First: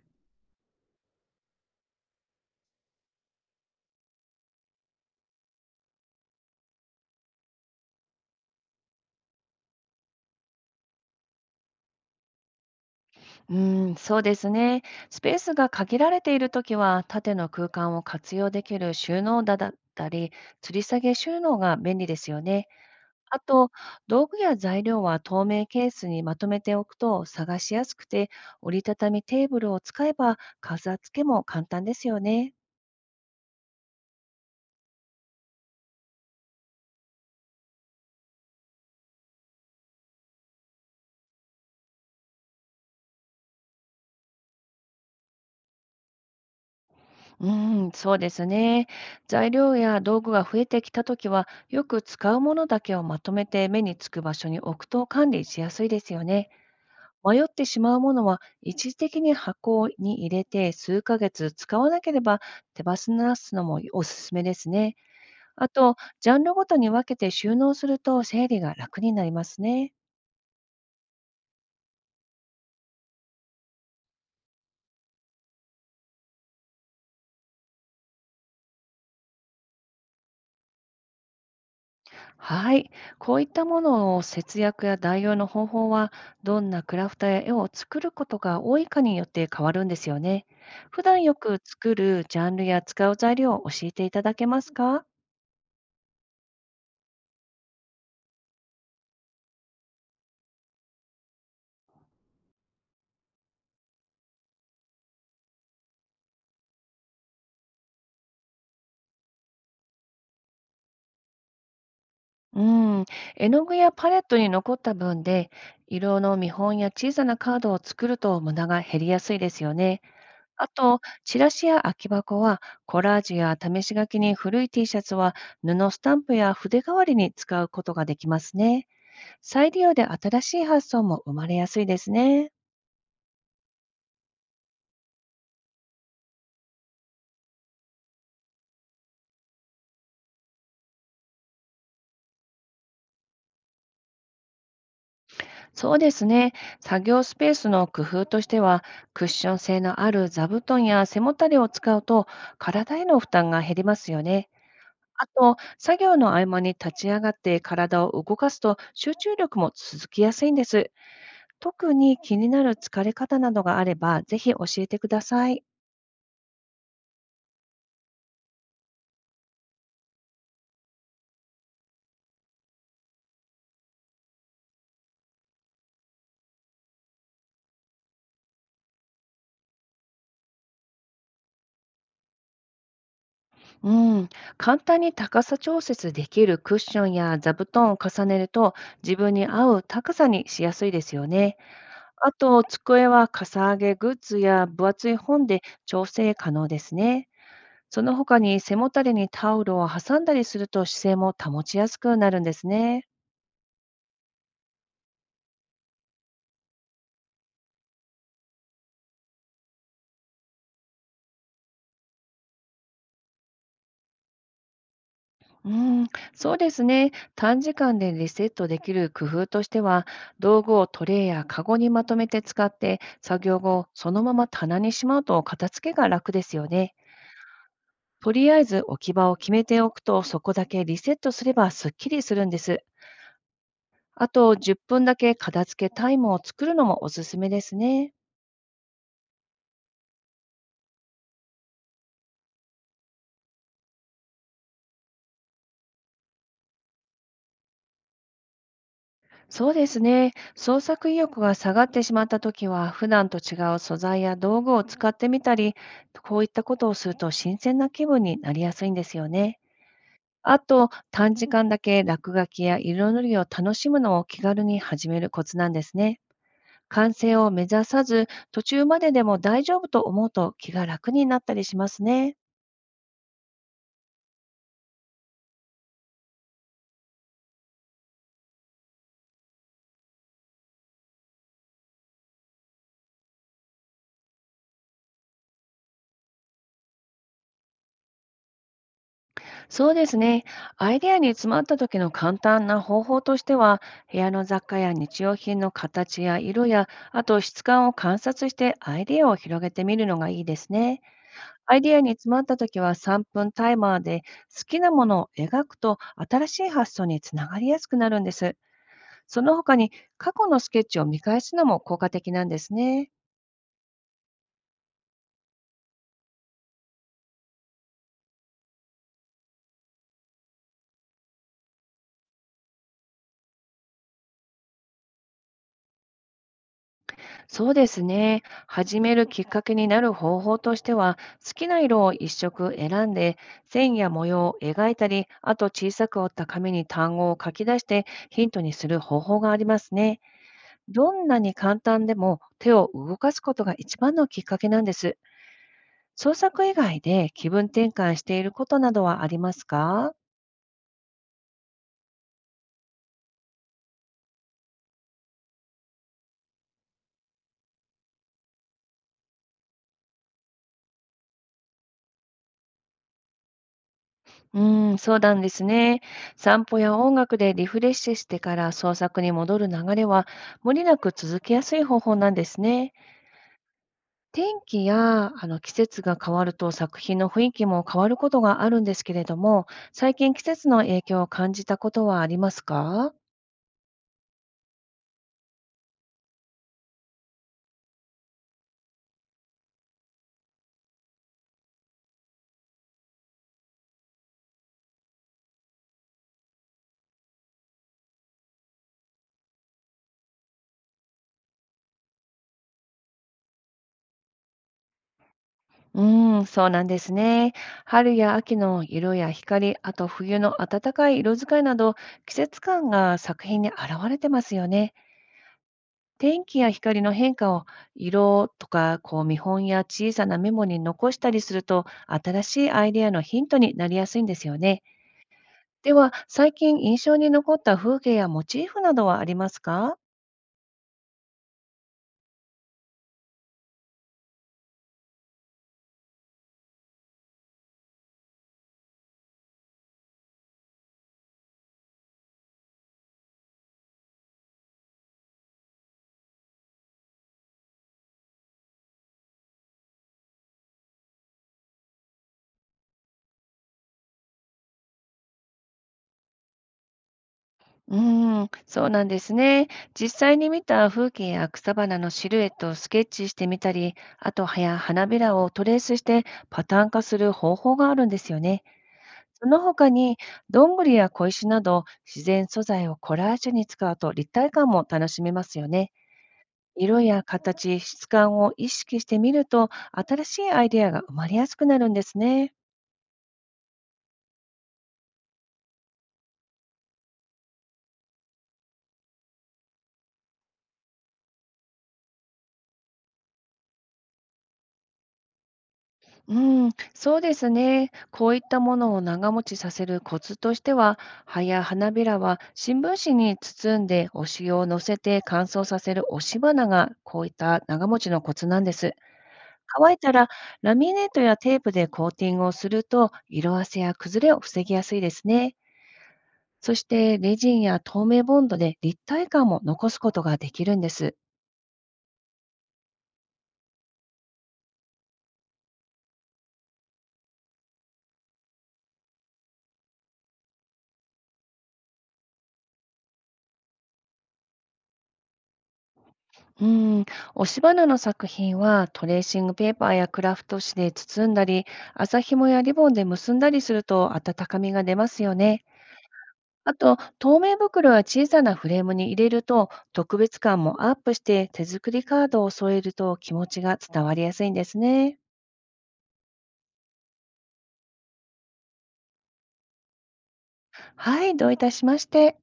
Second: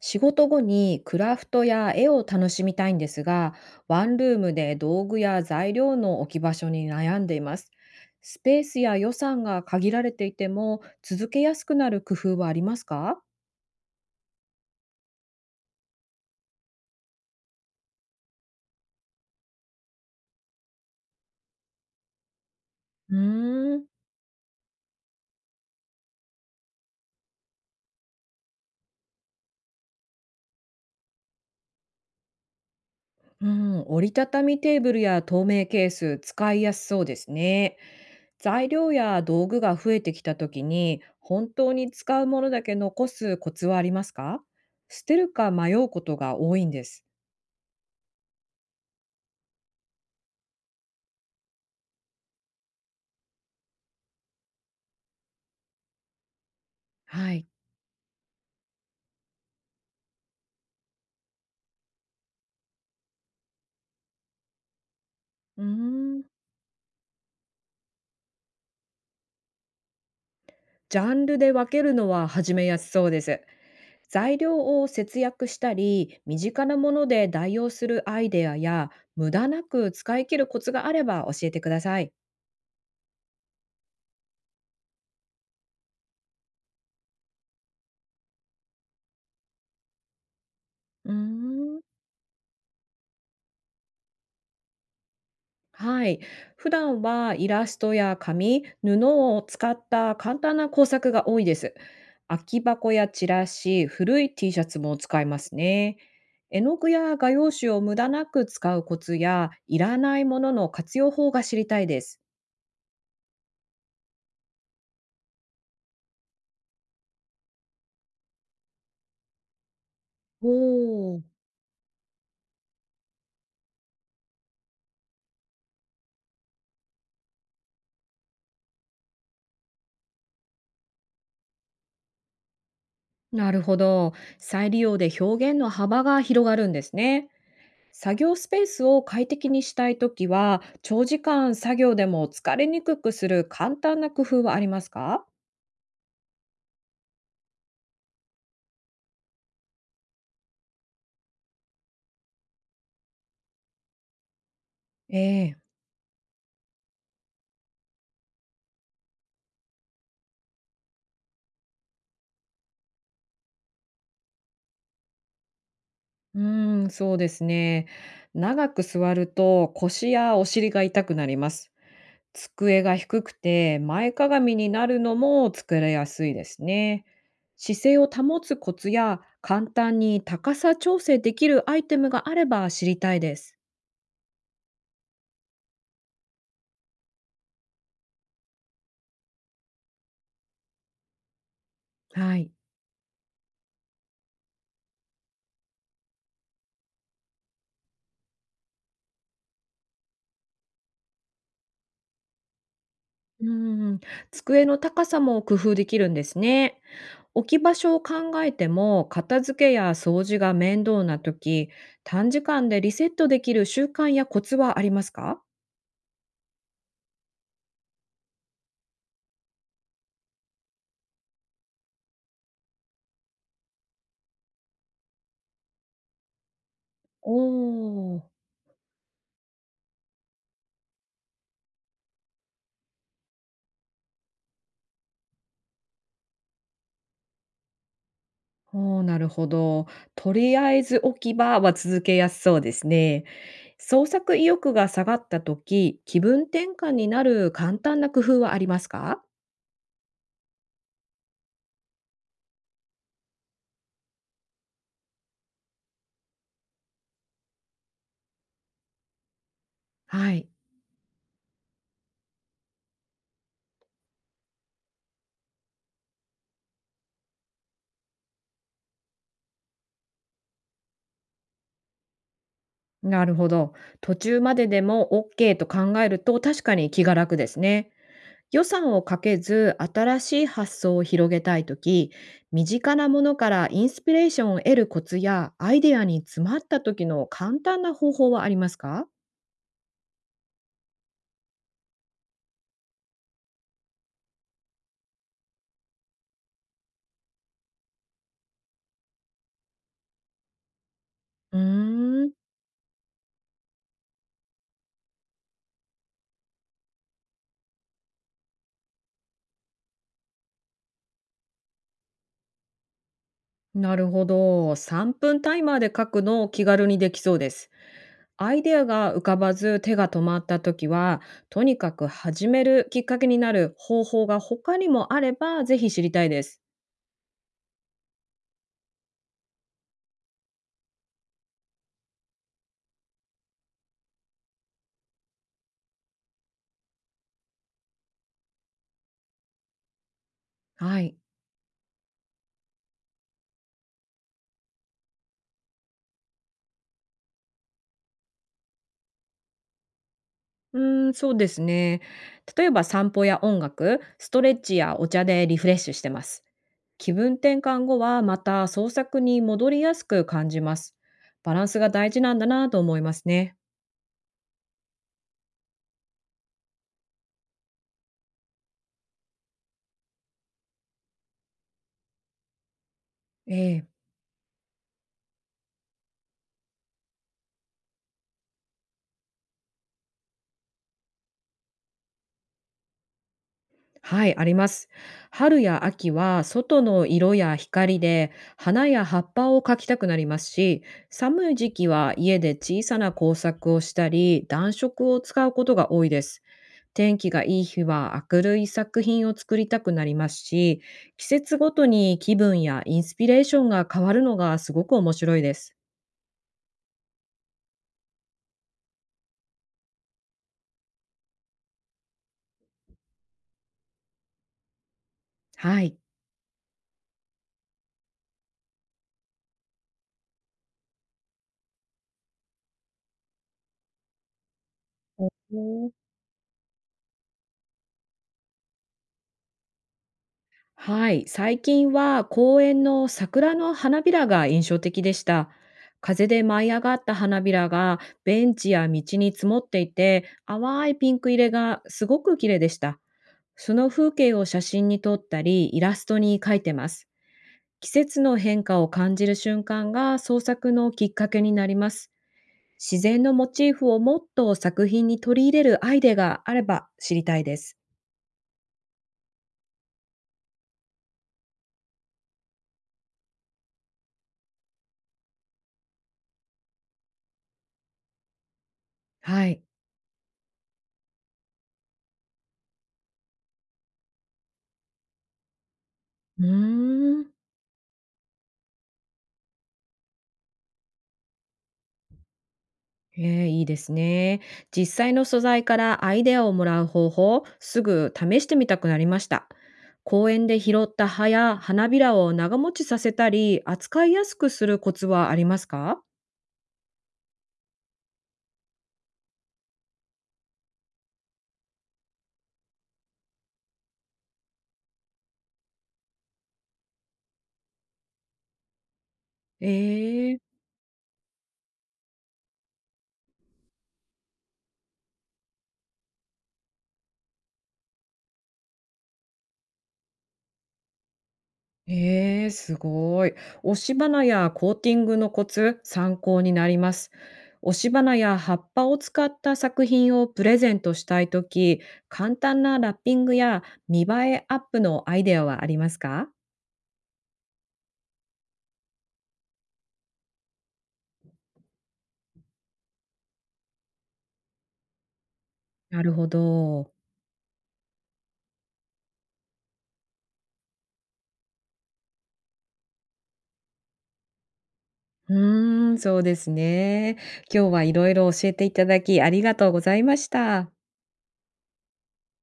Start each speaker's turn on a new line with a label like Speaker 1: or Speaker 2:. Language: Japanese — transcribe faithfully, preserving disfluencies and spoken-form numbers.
Speaker 1: 仕事後にクラフトや絵を楽しみたいんですが、ワンルームで道具や材料の置き場所に悩んでいます。スペースや予算が限られていても、続けやすくなる工夫はありますか？
Speaker 2: うん、そうですね。スペースが限られているときは、縦の空間を活用できる収納だだったり、吊り下げ収納が便利ですよね。
Speaker 1: う
Speaker 2: あと、
Speaker 1: ーん、
Speaker 2: 道具や材料は透明ケースにまとめておくと探しやすくて、折りたたみテーブルを使えば飾付けも簡単ですよね。
Speaker 1: うん、折りたたみテーブルや透明ケース、使いやすそうですね。材料や道具が増えてきた時に、本当に使うものだけ残すコツはありますか？捨てるか迷うことが多いんです。
Speaker 2: うん、そうですね。材料や道具が増えてきたときは、よく使うものだけをまとめて目につく場所に置くと管理しやすいですよね。
Speaker 1: は
Speaker 2: 迷っ
Speaker 1: い。
Speaker 2: てしまうものは、一時的に箱に入れて数ヶ月使わなければ手放すのもおすすめですね。
Speaker 1: うー
Speaker 2: あと、
Speaker 1: ん
Speaker 2: ジャンルごとに分けて収納すると整理が楽になりますね。
Speaker 1: ジャンルで分けるのは始めやすそうです。材料を節約したり、身近なもので代用するアイデアや、無駄なく使い切るコツがあれば教えてください。
Speaker 2: はい。こういったものを節約や代用の方法は、どんなクラフトや絵を作ることが多いかによって変わるんですよね。普
Speaker 1: うー
Speaker 2: 段よく
Speaker 1: ん
Speaker 2: 作るジャンルや使う材料を教えていただけますか？
Speaker 1: はい。普段はイラストや紙、布を使った簡単な工作が多いです。空き箱やチラシ、古い ティーシャツも使いますね。絵の具や画用紙を無駄なく使うコツや、いらないものの活用法が知りたいです。
Speaker 2: うん、絵の具やパレットに残った分で、色の見本や小さなカードを作ると無駄が減りやすいですよね。
Speaker 1: お
Speaker 2: あと、
Speaker 1: ー、
Speaker 2: チラシや空き箱は、コラージュや試し書きに、古い T シャツは、布スタンプや筆代わりに使うことができますね。再利用で新しい発想も生まれやすいですね。
Speaker 1: なるほど。再利用で表現の幅が広がるんですね。作業スペースを快適にしたいときは、長時間作業でも疲れにくくする簡単な工夫はありますか？
Speaker 2: そうですね。作業スペースの工夫としては、クッション性のある座布団や背もたれを使うと、体への負担が減りますよね。
Speaker 1: え
Speaker 2: あ
Speaker 1: え。
Speaker 2: と、作業の合間に立ち上がって体を動かすと、集中力も続きやすいんです。特に気になる疲れ方などがあれば、ぜひ教えてください。
Speaker 1: うーん、そうですね。長く座ると腰やお尻が痛くなります。机が低くて前かがみになるのも疲れやすいですね。姿勢を保つコツや簡単に高さ調整できるアイテムがあれば知りたいです。
Speaker 2: うん、簡単に高さ調節できるクッションや座布団を重ねると、自分に合う高さにしやすいですよね。あ
Speaker 1: はい。
Speaker 2: と、机はかさ上げグッズや分厚い本で調整可能ですね。その他に、背もたれにタオルを挟んだりすると、姿勢も保ちやすくなるんですね。
Speaker 1: うーん、机の高さも工夫できるんですね。置き場所を考えても、片付けや掃除が面倒な時、短時間でリセットできる習慣やコツはありますか？
Speaker 2: うん、そうですね。短時間でリセットできる工夫としては、道具をトレイやカゴにまとめて使って、作業後、そのまま棚にしまうと、片付けが楽ですよね。
Speaker 1: おー、
Speaker 2: とりあえず置き場を決めておくと、そこだけリセットすればすっきりするんです。あと、じゅっぷんだけ片付けタイムを作るのもおすすめですね。
Speaker 1: おー、なるほど。とりあえず置き場は続けやすそうですね。創作意欲が下がった時、気分転換になる簡単な工夫はありますか？
Speaker 2: そうですね。創作意欲が下がってしまったときは、普段と違う素材や道具を使ってみたり、こういったことをすると新鮮な気分になりやすいんですよね。
Speaker 1: はい。
Speaker 2: あと、短時間だけ落書きや色塗りを楽しむのを気軽に始めるコツなんですね。完成を目指さず、途中まででも大丈夫と思うと気が楽になったりしますね。
Speaker 1: なるほど。途中まででも オーケー と考えると確かに気が楽ですね。予算をかけず新しい発想を広げたいとき、身近なものからインスピレーションを得るコツやアイデアに詰まった時の簡単な方法はありますか？
Speaker 2: そうですね。アイデアに詰まった時の簡単な方法としては、部屋の雑貨や日用品の形や色や、あと質感を観察してアイデアを広げてみるのがいいですね。
Speaker 1: うー
Speaker 2: アイデアに
Speaker 1: ん、
Speaker 2: 詰まった時は、さんぷんタイマーで好きなものを描くと、新しい発想につながりやすくなるんです。その他に、過去のスケッチを見返すのも効果的なんですね。
Speaker 1: なるほど。さんぷんタイマーで書くのを気軽にできそうです。アイデアが浮かばず手が止まった時は、とにかく始めるきっかけになる方法が他にもあればぜひ知りたいです。
Speaker 2: そうですね。始めるきっかけになる方法としては、好きな色を一色選んで、線や模様を描いたり、あと小さく折った紙に単語を書き出してヒントにする方法がありますね。
Speaker 1: は
Speaker 2: ど
Speaker 1: い。
Speaker 2: んなに簡単でも手を動かすことが一番のきっかけなんです。創作以外で気分転換していることなどはありますか？
Speaker 1: うーん、そうですね。例えば散歩や音楽、ストレッチやお茶でリフレッシュしてます。気分転換後はまた創作に戻りやすく感じます。バランスが大事なんだなと思いますね。
Speaker 2: うん、そうなんですね。散歩や音楽でリフレッシュしてから創作に戻る流れは、無理なく続けやすい方法なんですね。
Speaker 1: ええ。
Speaker 2: 天気やあの季節が変わると作品の雰囲気も変わることがあるんですけれども、最近季節の影響を感じたことはありますか？
Speaker 1: はい、あります。春や秋は外の色や光で花や葉っぱを描きたくなりますし、寒い時期は家で小さな工作をしたり、暖色を使うことが多いです。天気がいい日は明るい作品を作りたくなりますし、季節ごとに気分やインスピレーションが変わるのがすごく面白いです。
Speaker 2: うん、そうなんですね。春や秋の色や光、あと冬の暖かい色使いなど、季節感が作品に現れてますよね。
Speaker 1: はい。
Speaker 2: 天気や光の変化を色とかこう見本や小さなメモに残したりすると、新しいアイデアのヒントになりやすいんですよね。
Speaker 1: おー、
Speaker 2: では、最近印象に残った風景やモチーフなどはありますか？
Speaker 1: はい、最近は公園の桜の花びらが印象的でした。風で舞い上がった花びらがベンチや道に積もっていて、淡いピンク入れがすごく綺麗でした。その風景を写真に撮ったり、イラストに描いてます。季節の変化を感じる瞬間が創作のきっかけになります。自然のモチーフをもっと作品に取り入れるアイデアがあれば知りたいです。
Speaker 2: うーん、そうなんですね。実際に見た風景や草花のシルエットをスケッチしてみたり、あとはや花びらをトレースしてパターン化する方法があるんですよね。
Speaker 1: は
Speaker 2: その
Speaker 1: い。
Speaker 2: 他に、どんぐりや小石など自然素材をコラージュに使うと立体感も楽しめますよね。
Speaker 1: う
Speaker 2: 色
Speaker 1: ー
Speaker 2: や
Speaker 1: ん。
Speaker 2: 形、質感を意識してみると、新しいアイデアが生まれやすくなるんですね。
Speaker 1: えー、いいですね。実際の素材からアイデアをもらう方法、すぐ試してみたくなりました。公園で拾った葉や花びらを長持ちさせたり、扱いやすくするコツはありますか？
Speaker 2: うん、そうですね。こういったものを長持ちさせるコツとしては、葉や花びらは新聞紙に包んでお塩を乗せて乾燥させる押し花が、こういった長持ちのコツなんです。乾いたら、
Speaker 1: え、
Speaker 2: ラミネートやテープでコーティングをすると、色あせや崩れを防ぎやすいですね。そして、レジンや透明ボンドで立体感も残すことができるんです。
Speaker 1: ええ、すごい。押し花やコーティングのコツ、参考になります。押し花や葉っぱを使った作品をプレゼントしたいとき、簡単なラッピングや見栄えアップのアイデアはありますか？
Speaker 2: うん、押し花の作品はトレーシングペーパーやクラフト紙で包んだり、麻紐やリボンで結んだりすると温かみが出ますよね。
Speaker 1: なるほ
Speaker 2: あ
Speaker 1: ど。
Speaker 2: と、透明袋や小さなフレームに入れると、特別感もアップして、手作りカードを添えると気持ちが伝わりやすいんですね。
Speaker 1: うーん、そうですね。今日はいろいろ教えていただきありがとうございました。
Speaker 2: はい、どういたしまして。